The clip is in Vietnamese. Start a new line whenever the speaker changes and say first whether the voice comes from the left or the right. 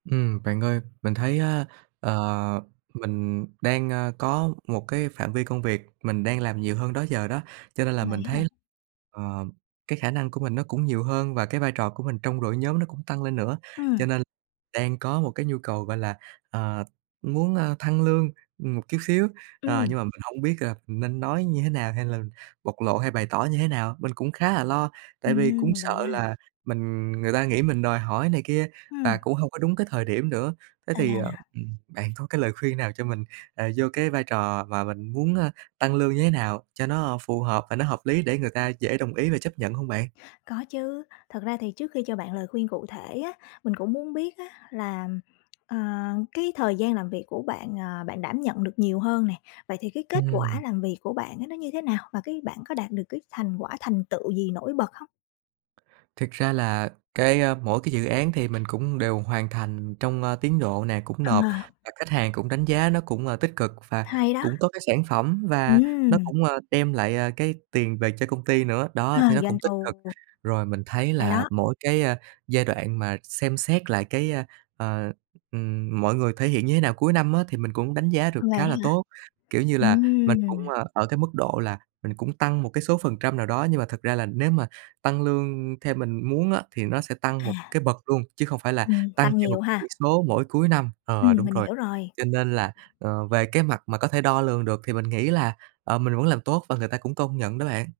right: Ừm, bạn ơi, mình thấy á, ờ, mình đang, ơ, có một cái phạm vi công việc mình đang làm nhiều hơn đó giờ đó, cho nên là
left: Vậy
right: mình
left: á ha?
right: thấy, ờm, cái khả năng của mình nó cũng nhiều hơn và cái vai trò của mình trong đội nhóm nó cũng tăng lên nữa,
left: Ừm.
right: cho nên đang có một cái nhu cầu, gọi là, ờ, muốn, ơ, thăng lương một chút xíu. À,
left: Ừm.
right: nhưng mà mình hông biết, à, nên nói như thế nào hay là bộc lộ hay bày tỏ như thế nào, mình cũng khá là lo, tại vì cũng
left: Ừm, vậy
right: sợ
left: đó ha?
right: là mình người ta nghĩ mình đòi hỏi này kia và
left: Ừm.
right: cũng hông có đúng cái thời điểm nữa. Thế thì, ờ,
left: À.
right: ừm, bạn có cái lời khuyên nào cho mình, à, vô cái vai trò và mình muốn, ơ, tăng lương như thế nào cho nó phù hợp và nó hợp lý để người ta dễ đồng ý về chấp nhận hông bạn?
left: Có chứ, thật ra thì trước khi cho bạn lời khuyên cụ thể á, mình cũng muốn biết á, là, ờ, cái thời gian làm việc của bạn, ờ, bạn đảm nhận được nhiều hơn nè. Vậy thì cái kết quả
right: Ừm.
left: làm việc của bạn á, nó như thế nào và cái bạn có đạt được cái thành quả, thành tựu gì nổi bật hông?
right: Thực ra là cái, ơ, mỗi cái dự án thì mình cũng đều hoàn thành trong, ơ, tiến độ nè, cũng nộp
left: Ờ.
right: và khách hàng cũng đánh giá nó cũng, ờ, tích cực và
left: Hay đó.
right: cũng có cái sản phẩm và nó
left: Ừm.
right: cũng, ờ, đem, ờ, lại cái tiền về cho công ty nữa,
left: Ờ,
right: đó, thế nó
left: doanh
right: cũng tích cực.
left: thu.
right: Rồi mình thấy
left: Hay
right: là
left: đó.
right: mỗi cái, ờ, giai đoạn mà xem xét lại cái, ơ, ờ, ừm, mọi người thể hiện như thế nào cuối năm á, thì mình cũng đánh giá được
left: Vậy
right: khá
left: đó
right: là
left: hả?
right: tốt, kiểu như là, mình cũng,
left: Ừm.
right: ờ, ở cái mức độ là mình cũng tăng một cái số phần trăm nào đó, nhưng mà thực ra là nếu mà tăng lương theo mình muốn á, thì nó sẽ tăng một
left: À.
right: cái bậc luôn chứ không phải là
left: Ừm,
right: tăng
left: tăng
right: theo một
left: nhiều
right: chỉ
left: ha.
right: số mỗi cuối năm. Ờ,
left: Ừm,
right: đúng
left: mình
right: rồi,
left: hiểu rồi.
right: cho nên là, ờ, về cái mặt mà có thể đo lường được thì mình nghĩ là, ờ, mình vẫn làm tốt và người ta cũng tôn nhận đó bạn.